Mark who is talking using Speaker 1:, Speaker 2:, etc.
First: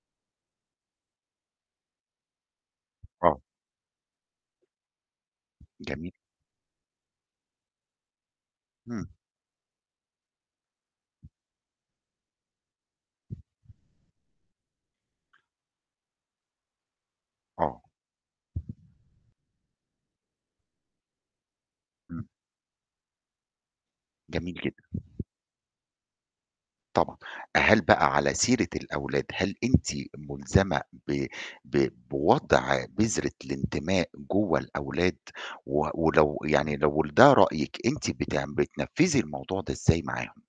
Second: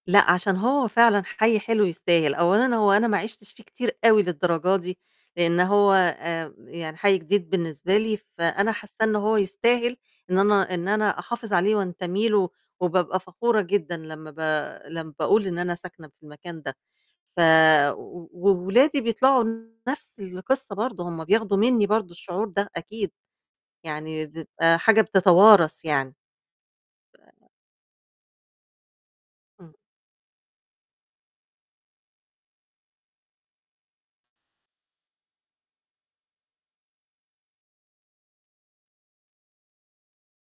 Speaker 1: لأ، عشان هو فعلًا حي حلو يستاهل، أولًا هو أنا ما
Speaker 2: آه.
Speaker 1: عِشتش فيه كتير أوي للدرجة دي، لأن هو
Speaker 2: جميل.
Speaker 1: آآ، يعني حي جديد بالنسبة لي، فأنا حاسّة
Speaker 2: إمم.
Speaker 1: إن هو يستاهل إن أنا إن أنا أحافظ عليه وانتمي له وبابقى فخورة جدًا لمّا ب لمّا باقول إن أنا ساكنة في المكان ده، ف
Speaker 2: آه.
Speaker 1: وولادي بيطلعوا نَفْس القصّة برضه، هُم بياخدوا مني برضه
Speaker 2: إمم.
Speaker 1: الشعور ده أكيد، يعني
Speaker 2: جميل
Speaker 1: بتبقى
Speaker 2: جدًا.
Speaker 1: حاجة بتتوارَث يعني.
Speaker 2: طبعًا.
Speaker 1: آآ
Speaker 2: هل بقى على سيرة الأولاد هل
Speaker 1: إمم.
Speaker 2: أنتِ مُلزمة ب ب بوضع بذرة الانتماء جوّه الأولاد، و ولو يعني لو ده رأيِك أنتِ بتعم بتنفِّذي الموضوع ده إزاي معاهم؟